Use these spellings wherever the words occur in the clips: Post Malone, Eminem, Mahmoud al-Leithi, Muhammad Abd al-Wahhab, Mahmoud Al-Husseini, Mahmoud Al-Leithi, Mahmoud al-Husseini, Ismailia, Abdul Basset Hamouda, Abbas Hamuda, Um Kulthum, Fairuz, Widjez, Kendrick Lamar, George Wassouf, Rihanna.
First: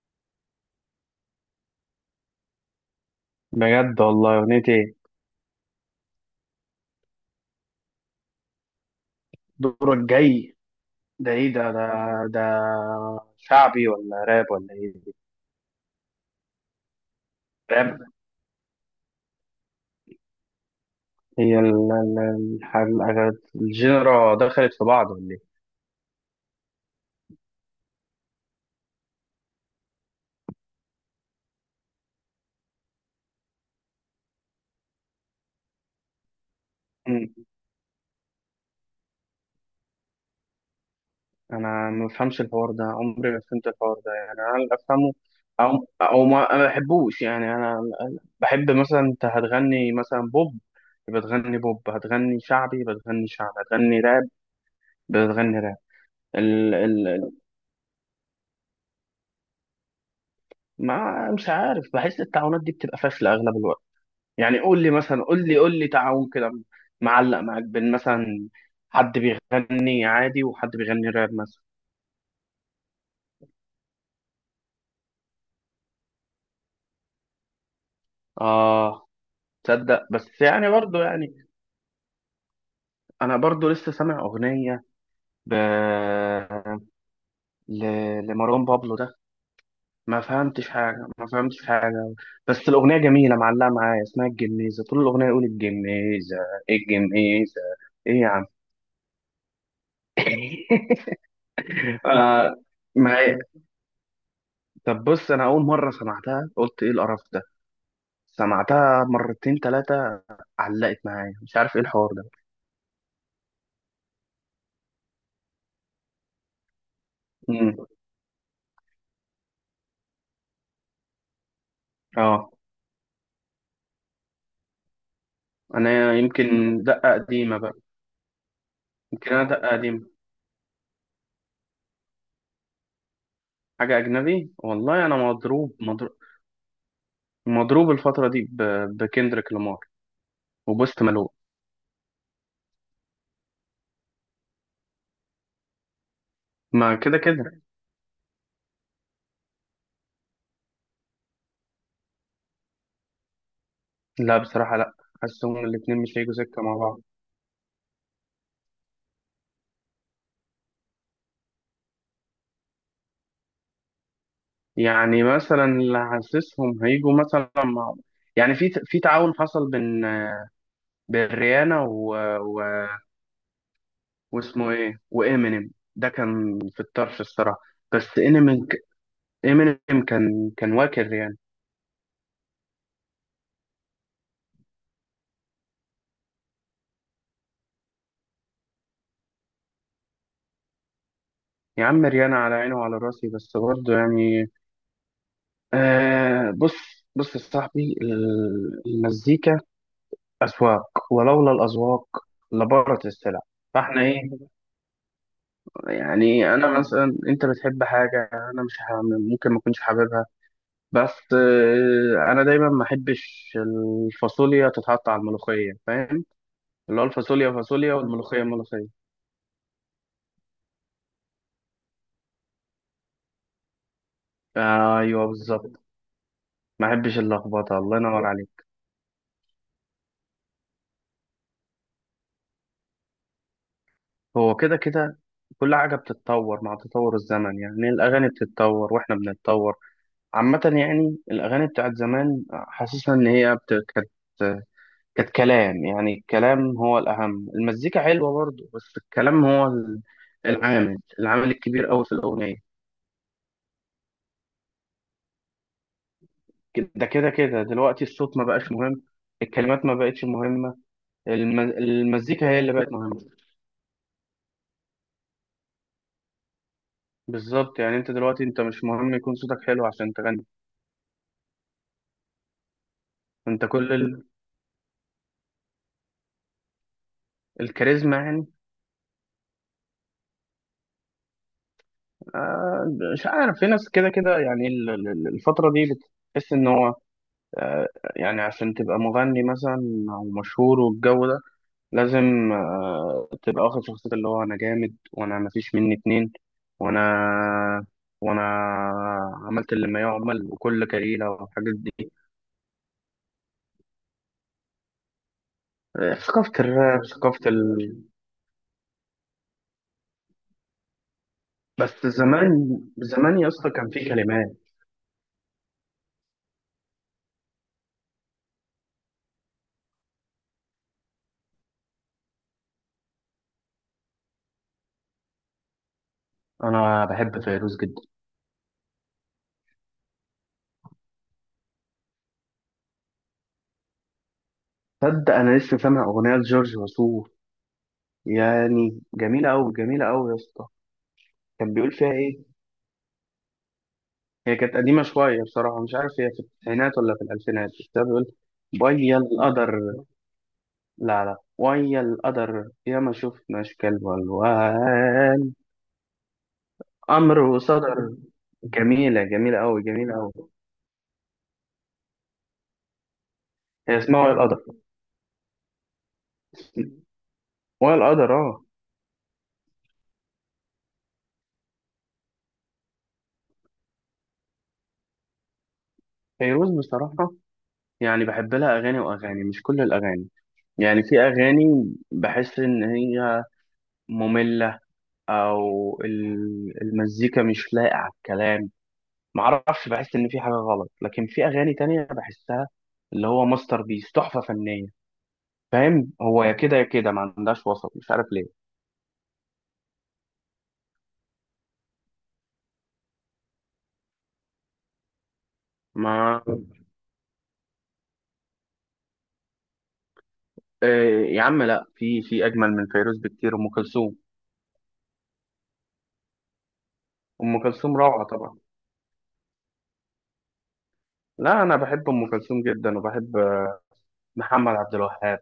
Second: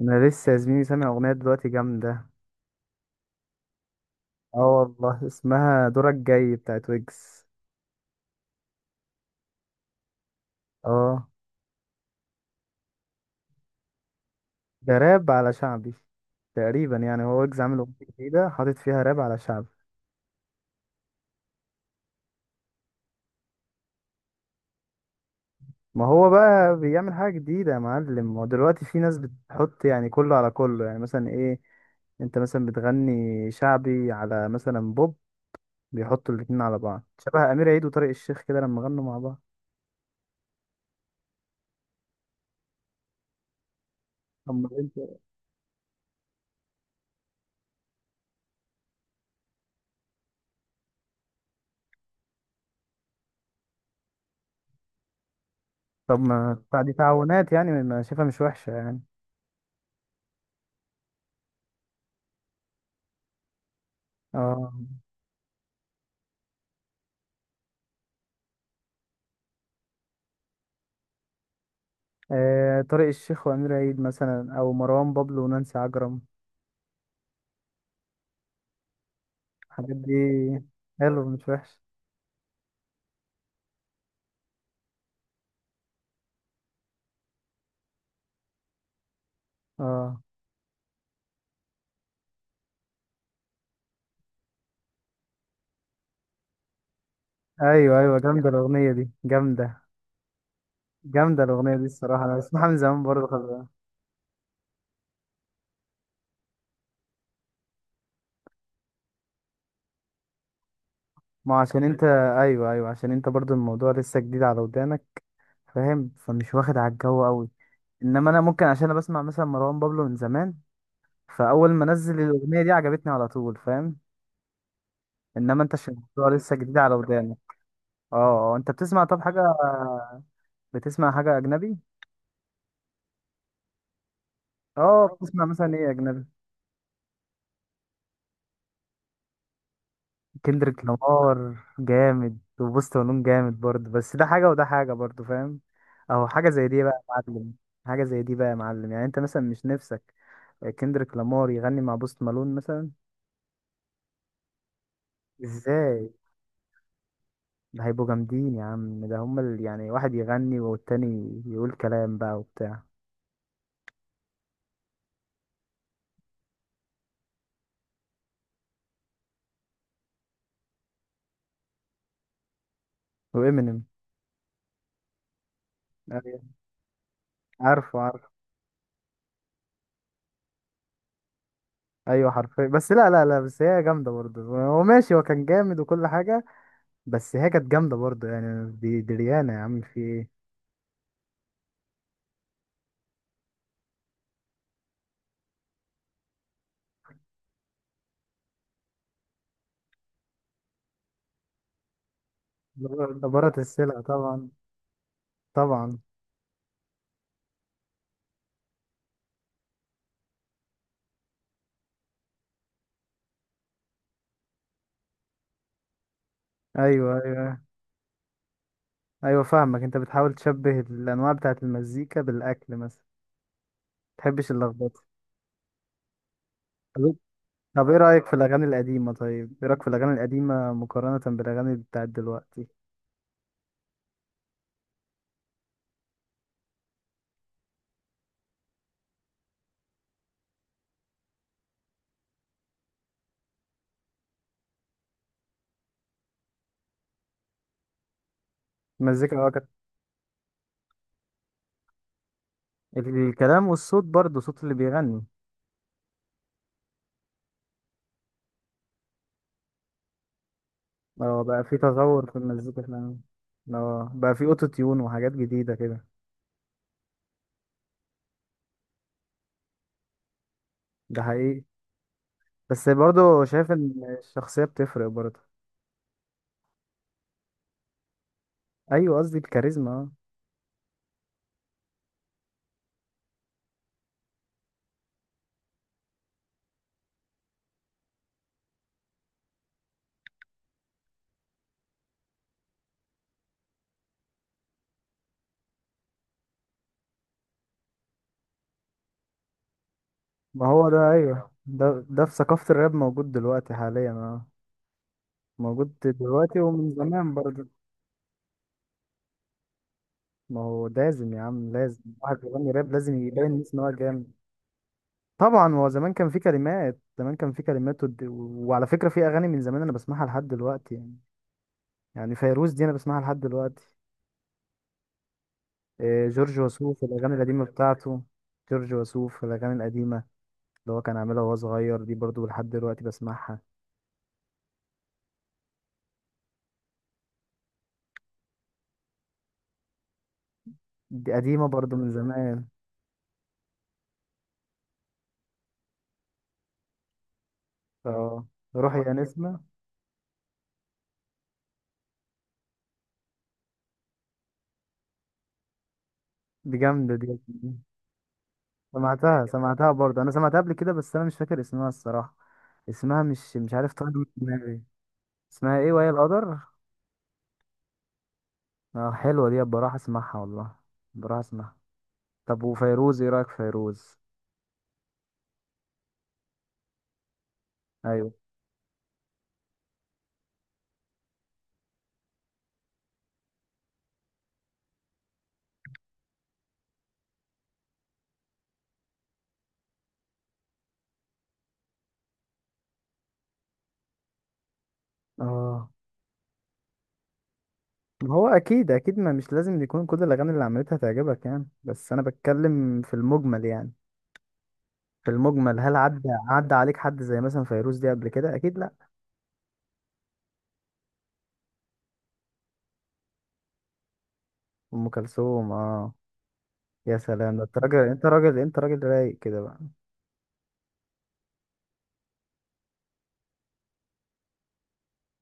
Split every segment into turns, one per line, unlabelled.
انا لسه يا زميلي سامع اغنيه دلوقتي جامده.
بجد والله أغنية
اه،
إيه؟
والله اسمها دورك جاي بتاعت ويجز.
دورك جاي.
اه.
ده إيه ده شعبي ولا راب ولا إيه
ده
دي؟
راب على شعبي تقريبا يعني. هو ويجز عامل اغنيه
راب.
جديده حاطط فيها راب على شعبي.
هي الجنرا دخلت في بعض ولا إيه؟
ما هو بقى بيعمل حاجه جديده يا معلم. هو دلوقتي في ناس بتحط يعني كله على كله يعني مثلا ايه. انت مثلا بتغني شعبي على مثلا بوب. بيحطوا الاتنين على بعض
مم.
شبه امير عيد وطارق الشيخ كده لما غنوا مع بعض.
أنا ما بفهمش الحوار ده، عمري ما فهمت الحوار ده. يعني
طب
أنا
ما
اللي أفهمه،
انت-
أو ما بحبوش. يعني أنا بحب مثلا، أنت هتغني مثلا بوب يبقى تغني بوب، هتغني شعبي يبقى تغني شعبي، هتغني راب يبقى تغني راب.
طب ما
ال
بتاع- دي
ال
تعاونات يعني ما شايفها مش وحشه يعني.
ما مش عارف، بحس التعاونات دي بتبقى فاشلة أغلب الوقت. يعني
اه،
قول لي مثلا، قول لي تعاون كده معلق معاك بين مثلا حد بيغني عادي وحد بيغني راب مثلا.
آه، طارق الشيخ وأمير عيد مثلا أو مروان بابلو ونانسي عجرم.
اه.
الحاجات
تصدق،
دي
بس يعني برضه
حلو مش
يعني
وحش.
انا برضه لسه سامع اغنيه ب... ل... لمروان بابلو ده، ما
اه،
فهمتش حاجه ما فهمتش حاجه. بس الاغنيه جميله معلقه معايا، اسمها الجميزه، طول الاغنيه يقول الجميزه الجميزه.
ايوه،
ايه
ايوه،
يا عم.
جامده الاغنيه دي جامده. جامده الاغنيه دي الصراحه انا
آه.
بسمعها من زمان
ما
برضه خلي بالك.
طب بص، انا اول مره سمعتها قلت ايه القرف ده. سمعتها مرتين تلاتة علقت معايا،
ما
مش
هو
عارف ايه
عشان انت
الحوار ده.
ايوه، ايوه، عشان انت برضه الموضوع لسه جديد على ودانك. فاهم، فمش واخد على الجو قوي.
امم.
انما انا ممكن عشان انا بسمع مثلا مروان بابلو من زمان. فاول ما نزل
اه.
الاغنيه دي عجبتني على طول، فاهم. انما انت عشان
انا
الموضوع لسه جديد
يمكن
على
دقة
ودانك.
قديمة بقى.
اه، آه، انت بتسمع طب
يمكن
حاجه،
انا دقة قديمة.
بتسمع حاجه اجنبي؟
حاجة اجنبي،
اه،
والله انا
بتسمع مثلا
مضروب
ايه
مضروب،
اجنبي؟
مضروب الفترة دي بكندريك لامار
كندريك
وبوست مالون.
لامار جامد وبوست ونون جامد برضه، بس ده حاجه وده حاجه برضه، فاهم. اهو حاجه زي دي بقى
ما
يا
كده
معلم.
كده.
حاجه زي دي بقى يا معلم، يعني انت مثلا مش نفسك كندريك لامار يغني مع بوست مالون مثلا؟
لا بصراحة لا، حاسسهم الاتنين
ازاي؟
مش هيجوا سكة مع بعض.
ده هيبقوا جامدين يا عم، ده هما يعني واحد يغني والتاني يقول كلام بقى وبتاع.
يعني مثلا اللي حاسسهم هيجوا مثلا مع، يعني في تعاون حصل بين، بين ريانا
وامينيم.
واسمه ايه وامينيم، ده
أيوة.
كان في الطرش الصراحه.
عارفه،
بس
عارفه.
امينيم، امينيم كان واكل ريان.
ايوه حرفيا، بس لا، لا، لا، بس هي جامده برضه، هو ماشي، هو كان جامد وكل حاجه. بس هي كانت جامدة برضه، يعني دي ريانة يا عم، في ايه.
يا عم ريان على عيني وعلى راسي، بس برضه يعني آه. بص بص يا صاحبي، المزيكا اذواق، ولولا الاذواق لبارت السلع.
دبرت السلع
فاحنا
طبعا.
ايه
طبعا.
يعني، انا مثلا، انت بتحب حاجه انا مش ممكن ما اكونش حاببها. بس آه، انا دايما ما احبش الفاصوليا تتحط على الملوخيه، فاهم. اللي هو
ايوه،
الفاصوليا
ايوه،
فاصوليا والملوخية ملوخية.
ايوه، فاهمك، انت بتحاول تشبه الانواع بتاعت المزيكا بالاكل مثلا. متحبش اللخبطة.
ايوه بالظبط، ما
طب إيه،
احبش اللخبطة،
طب
الله
ايه رأيك
ينور
في الاغاني
عليك.
القديمة طيب ايه رأيك في الاغاني القديمة مقارنة بالاغاني بتاعت دلوقتي؟
هو كده كده، كل حاجة بتتطور مع تطور الزمن. يعني الأغاني بتتطور وإحنا بنتطور. عامة يعني الأغاني بتاعت زمان حاسسها إن هي كانت، كلام. يعني الكلام هو الأهم، المزيكا حلوة برضه بس الكلام
المزيكا
هو
كانت.
العامل الكبير أوي في الأغنية.
الكلام والصوت برضه، صوت اللي بيغني.
ده كده كده، دلوقتي الصوت ما بقاش مهم، الكلمات ما بقتش مهمة.
اه، بقى في تطور في
المزيكا هي اللي
المزيكا
بقت
فعلا.
مهمة.
اه، بقى في اوتو تيون وحاجات جديدة كده.
بالظبط، يعني انت دلوقتي انت مش مهم يكون صوتك حلو عشان تغني.
ده حقيقي. بس برضه
انت
شايف ان
كل
الشخصية بتفرق برضه.
الكاريزما يعني.
ايوه، قصدي الكاريزما، اه.
آه مش عارف، في ناس كده كده يعني الفترة دي بتحس ان هو آه يعني عشان تبقى مغني مثلا، او مشهور والجو ده، لازم تبقى واخد شخصية اللي هو انا جامد وانا مفيش مني اتنين، وانا وانا عملت اللي ما يعمل
ما
وكل
هو ده،
كريلة
ايوه،
والحاجات
ده
دي.
ده في ثقافة الراب موجود دلوقتي حاليا اه. موجود
آه، ثقافة
دلوقتي ومن
الراب،
زمان
ثقافة
برضه. ما هو لازم يا عم، لازم
بس
واحد
زمان
بيغني راب لازم
زمان
يبين
يا اسطى
الناس ان هو
كان في
جامد.
كلمات.
طبعا، هو زمان كان في كلمات، زمان كان في كلمات وعلى فكرة في اغاني من زمان انا بسمعها لحد دلوقتي يعني. يعني فيروز دي انا بسمعها لحد دلوقتي. إيه، جورج وسوف
انا
الاغاني
بحب
القديمة
فيروز جدا.
بتاعته. جورج وسوف الاغاني القديمة اللي هو كان عاملها وهو صغير دي برضو لحد دلوقتي بسمعها.
تصدق انا لسه سامع اغنيه لجورج وسوف، يعني جميله قوي جميله قوي يا اسطى.
دي قديمة
كان بيقول
برضو من
فيها ايه؟
زمان.
هي كانت قديمه شويه بصراحه، مش عارف هي في التسعينات ولا في الالفينات، بس هي بيقول
اه، روحي يا
ويا
نسمة.
القدر. لا لا، ويا القدر يا ما شفناش كلب والوان،
دي جامدة دي.
امر صدر. جميله
سمعتها
جميله قوي
سمعتها
جميله
برضو، أنا
قوي.
سمعتها قبل كده، بس أنا مش فاكر اسمها الصراحة. اسمها مش عارف،
هي
طالع
اسمها
من
ويا القدر،
دماغي. اسمها ايه وهي القدر؟
ويا القدر اه.
اه، حلوة دي، بروح اسمعها والله. بروح اسمعها. طب، وفيروز ايه رأيك في فيروز؟
فيروز بصراحه يعني
ايوه.
بحب لها اغاني واغاني، مش كل الاغاني. يعني في أغاني بحس إن هي مملة، أو المزيكا مش لايقة على الكلام. معرفش، بحس إن في حاجة غلط. لكن في أغاني تانية بحسها اللي هو ماستر بيس تحفة فنية.
اه،
فاهم، هو يا كده يا كده، ما عندهاش وسط مش عارف
ما هو
ليه.
اكيد، اكيد، ما مش لازم يكون كل الاغاني اللي عملتها تعجبك يعني. بس انا بتكلم في المجمل يعني. في المجمل هل عدى
ما
عدى عليك حد زي مثلا فيروز دي قبل كده؟ اكيد لا.
آه، يا عم لا، في أجمل من فيروز بكتير، أم كلثوم.
ام كلثوم، اه. يا سلام،
أم
ده انت
كلثوم
راجل،
روعة
انت
طبعا.
راجل، انت راجل رايق كده بقى.
لا أنا بحب أم كلثوم جدا، وبحب محمد عبد الوهاب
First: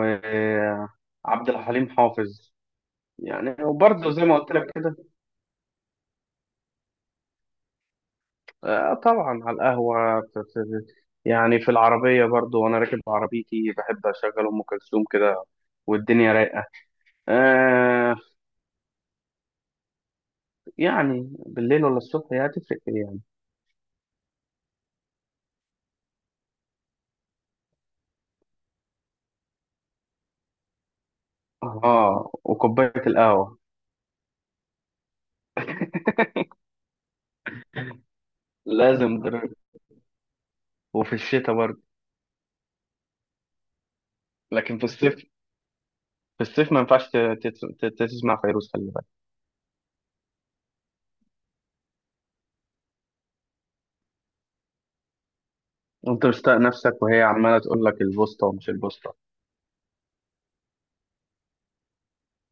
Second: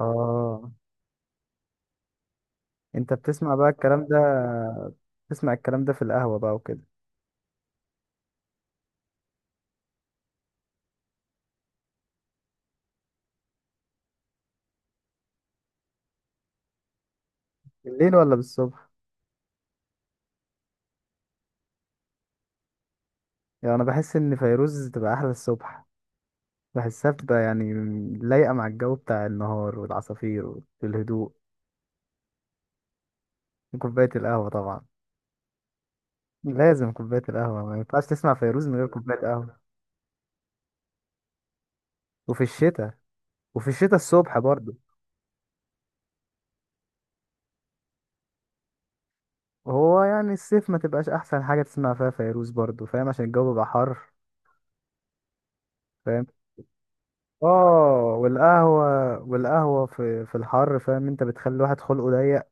اه،
الحليم حافظ.
انت بتسمع
يعني
بقى الكلام
وبرضه زي ما
ده.
قلت لك كده.
بتسمع الكلام ده في القهوة بقى وكده.
آه طبعا، على القهوة يعني في العربية برضه، وأنا راكب عربيتي بحب أشغل أم كلثوم كده والدنيا رايقة.
بالليل
آه،
ولا بالصبح؟
يعني بالليل ولا الصبح، هي هتفرق إيه يعني؟
يعني انا بحس ان فيروز تبقى احلى الصبح. بحسها بتبقى يعني لايقة مع الجو بتاع النهار والعصافير والهدوء.
آه وكوباية القهوة.
وكوباية القهوة طبعا. لازم كوباية القهوة، ما ينفعش تسمع فيروز من غير
لازم
كوباية
در-
قهوة.
وفي الشتاء برضه.
وفي الشتاء وفي الشتاء الصبح برضه.
لكن في الصيف، في الصيف ما ينفعش تسمع فيروز، خلي بالك.
هو يعني الصيف ما تبقاش احسن حاجه تسمع فيها فيروز برضو، فاهم، عشان الجو بيبقى حر، فاهم.
أنت مشتاق نفسك وهي عمالة تقول لك
اه،
البوسطة ومش البوسطة.
والقهوه في الحر، فاهم، انت بتخلي الواحد خلقه ضيق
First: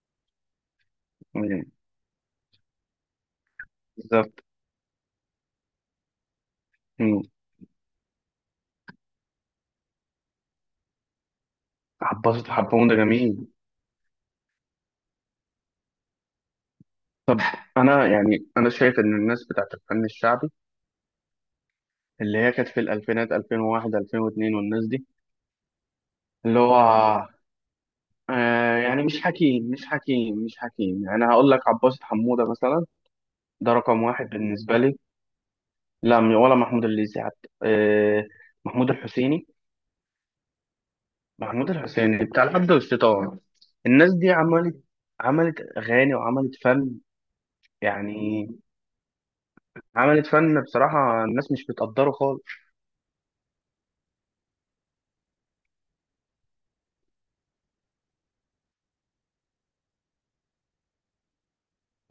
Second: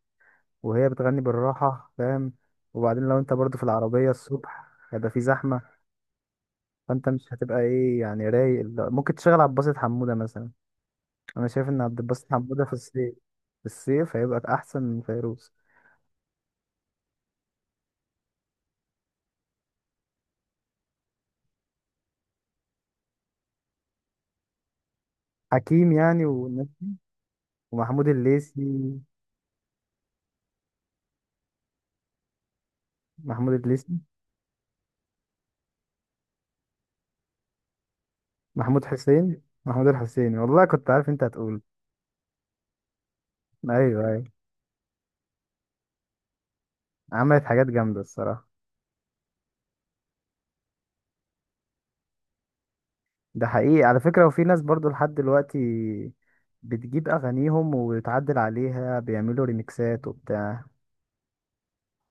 وهي بتغني
مم.
بالراحه، فاهم. وبعدين لو انت برضو في العربيه
بالظبط.
الصبح، هيبقى في زحمه. فانت
مم.
مش هتبقى ايه يعني، رايق، لا، ممكن تشغل عبد الباسط حموده مثلا. انا شايف ان عبد الباسط
حبوش
حموده في
حبهم ده
الصيف،
جميل.
في الصيف هيبقى احسن من فيروز.
انا يعني، انا شايف ان الناس بتاعت الفن الشعبي، اللي هي كانت في الالفينات 2001 2002، والناس دي
حكيم يعني
اللي هو
ومحمود
آه.
الليثي.
يعني مش حكيم مش حكيم مش حكيم، يعني انا هقول لك عباس حمودة مثلا،
محمود
ده
الليثي.
رقم واحد بالنسبة لي. لا ولا محمود الليثي حتى، آه. محمود الحسيني،
محمود الحسيني، والله كنت عارف انت هتقول.
محمود الحسيني بتاع العبد والشيطان.
ايوه،
الناس
ايوه.
دي عملت اغاني وعملت فن
عملت حاجات جامده
يعني.
الصراحه.
عملت فن بصراحة، الناس مش بتقدره خالص.
ده حقيقي على فكره، وفي ناس برضو لحد دلوقتي بتجيب اغانيهم وبتعدل عليها، بيعملوا ريميكسات وبتاع.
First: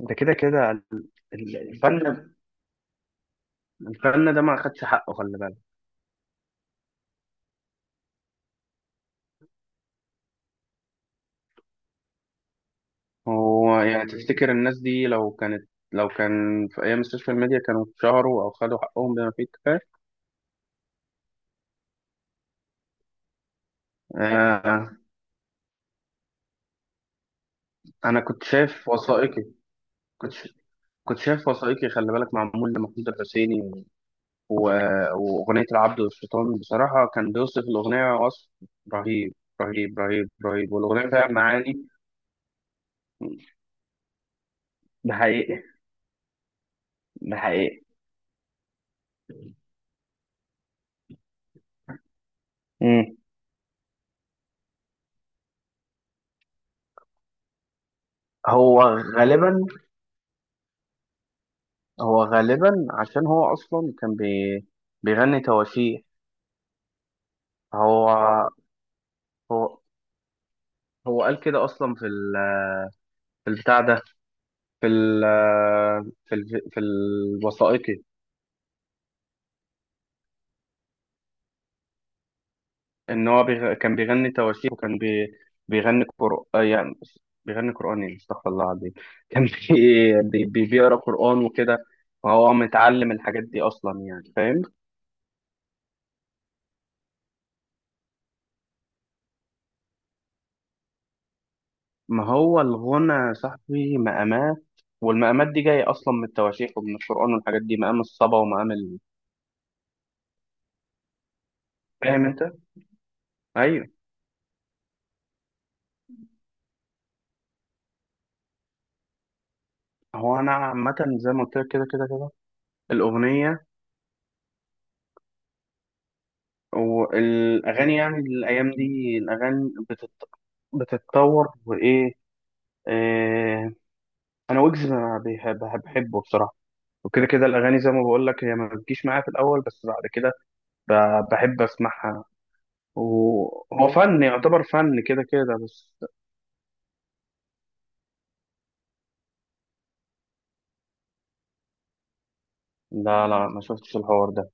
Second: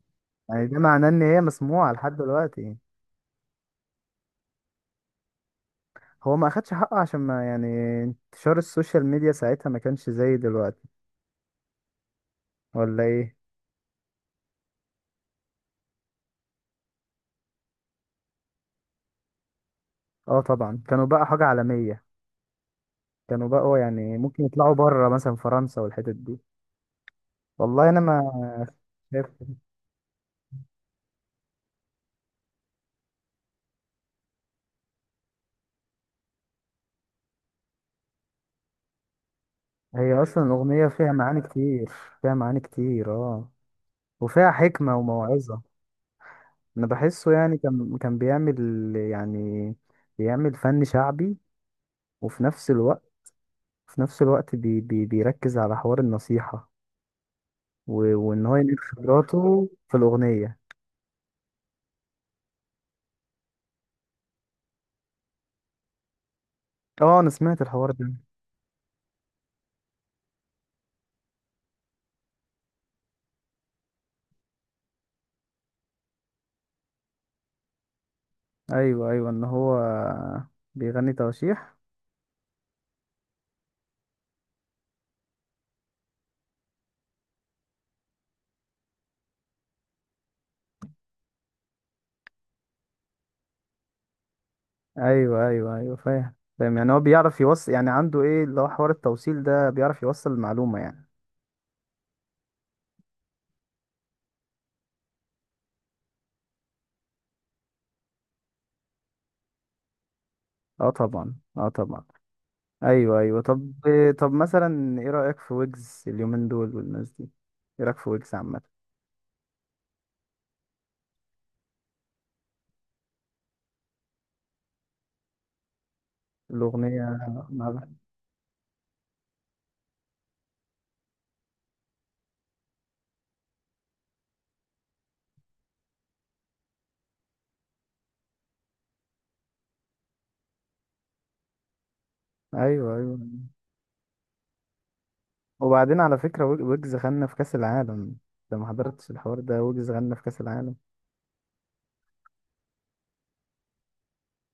ده كده
يعني ده
كده.
معناه ان هي مسموعه لحد
الفن
دلوقتي.
الفن ده ما أخدش حقه خلي بالك.
هو ما اخدش حقه عشان ما يعني انتشار السوشيال ميديا ساعتها ما كانش زي دلوقتي، ولا ايه؟
هو يعني تفتكر الناس دي لو كانت، لو كان في أيام السوشيال ميديا كانوا اتشهروا أو خدوا حقهم بما فيه الكفاية؟
اه، طبعا، كانوا بقى حاجه عالميه. كانوا بقى يعني ممكن يطلعوا
آه.
بره مثلا فرنسا والحتت دي. والله انا
أنا كنت
ما
شايف
شايف.
وثائقي، كنت ش- كنت شايف وثائقي خلي بالك، معمول لمحمود الحسيني و- وأغنية العبد والشيطان، بصراحة كان بيوصف الأغنية وصف رهيب، رهيب
هي
رهيب
اصلا
رهيب،
الاغنيه
والأغنية
فيها
فيها
معاني
معاني.
كتير. فيها معاني كتير، اه. وفيها حكمه
ده
وموعظه.
حقيقي.
انا بحسه
ده
يعني
حقيقي.
كان بيعمل يعني بيعمل فن شعبي. وفي نفس الوقت،
مم.
في نفس الوقت بي بي بيركز على حوار النصيحه. وان هو ينقل
هو غالبا،
خبراته في الاغنيه.
هو غالبا عشان هو اصلا كان بيغني تواشيح.
اه، انا سمعت الحوار
هو
ده.
هو هو قال كده اصلا في في البتاع ده، في في الوثائقي،
ايوه، ايوه، ان هو بيغني تواشيح.
ان هو كان بيغني تواشيح، وكان بيغني قرآن يعني. بيغني قرآن ايه، استغفر الله العظيم. كان بيقرا قرآن وكده. فهو متعلم الحاجات دي اصلا، يعني فاهم.
ايوه، ايوه، ايوه، فاهم، فاهم، يعني هو بيعرف يوصل، يعني عنده ايه اللي هو حوار التوصيل ده، بيعرف يوصل المعلومه يعني.
ما هو الغنى يا صاحبي مقامات، والمقامات دي جاية أصلا من التواشيح ومن القرآن والحاجات دي، مقام الصبا ومقام
اه، طبعا، اه، طبعا.
فاهم أنت؟
ايوه، ايوه، طب.
أيوه.
طب، مثلا ايه رأيك في ويجز اليومين دول والناس دي؟ ايه رأيك في ويجز عامة؟
هو أنا عامة زي ما قلت لك كده كده كده. الأغنية
الأغنية. مع-
والأغاني، يعني الأيام دي الأغاني بتتطور وإيه، إيه... أنا ويجز ما بيح- بح- بحبه بصراحة. وكده كده الأغاني زي ما بقول لك هي ما بتجيش معايا في الأول، بس بعد كده ب... بحب أسمعها،
ايوه، ايوه.
وهو فن يعتبر فن كده كده
وبعدين
بس.
على فكرة ويجز غنى في كأس العالم. انت ما حضرتش الحوار ده؟ ويجز غنى في كأس العالم.
لا لا، ما شفتش الحوار ده.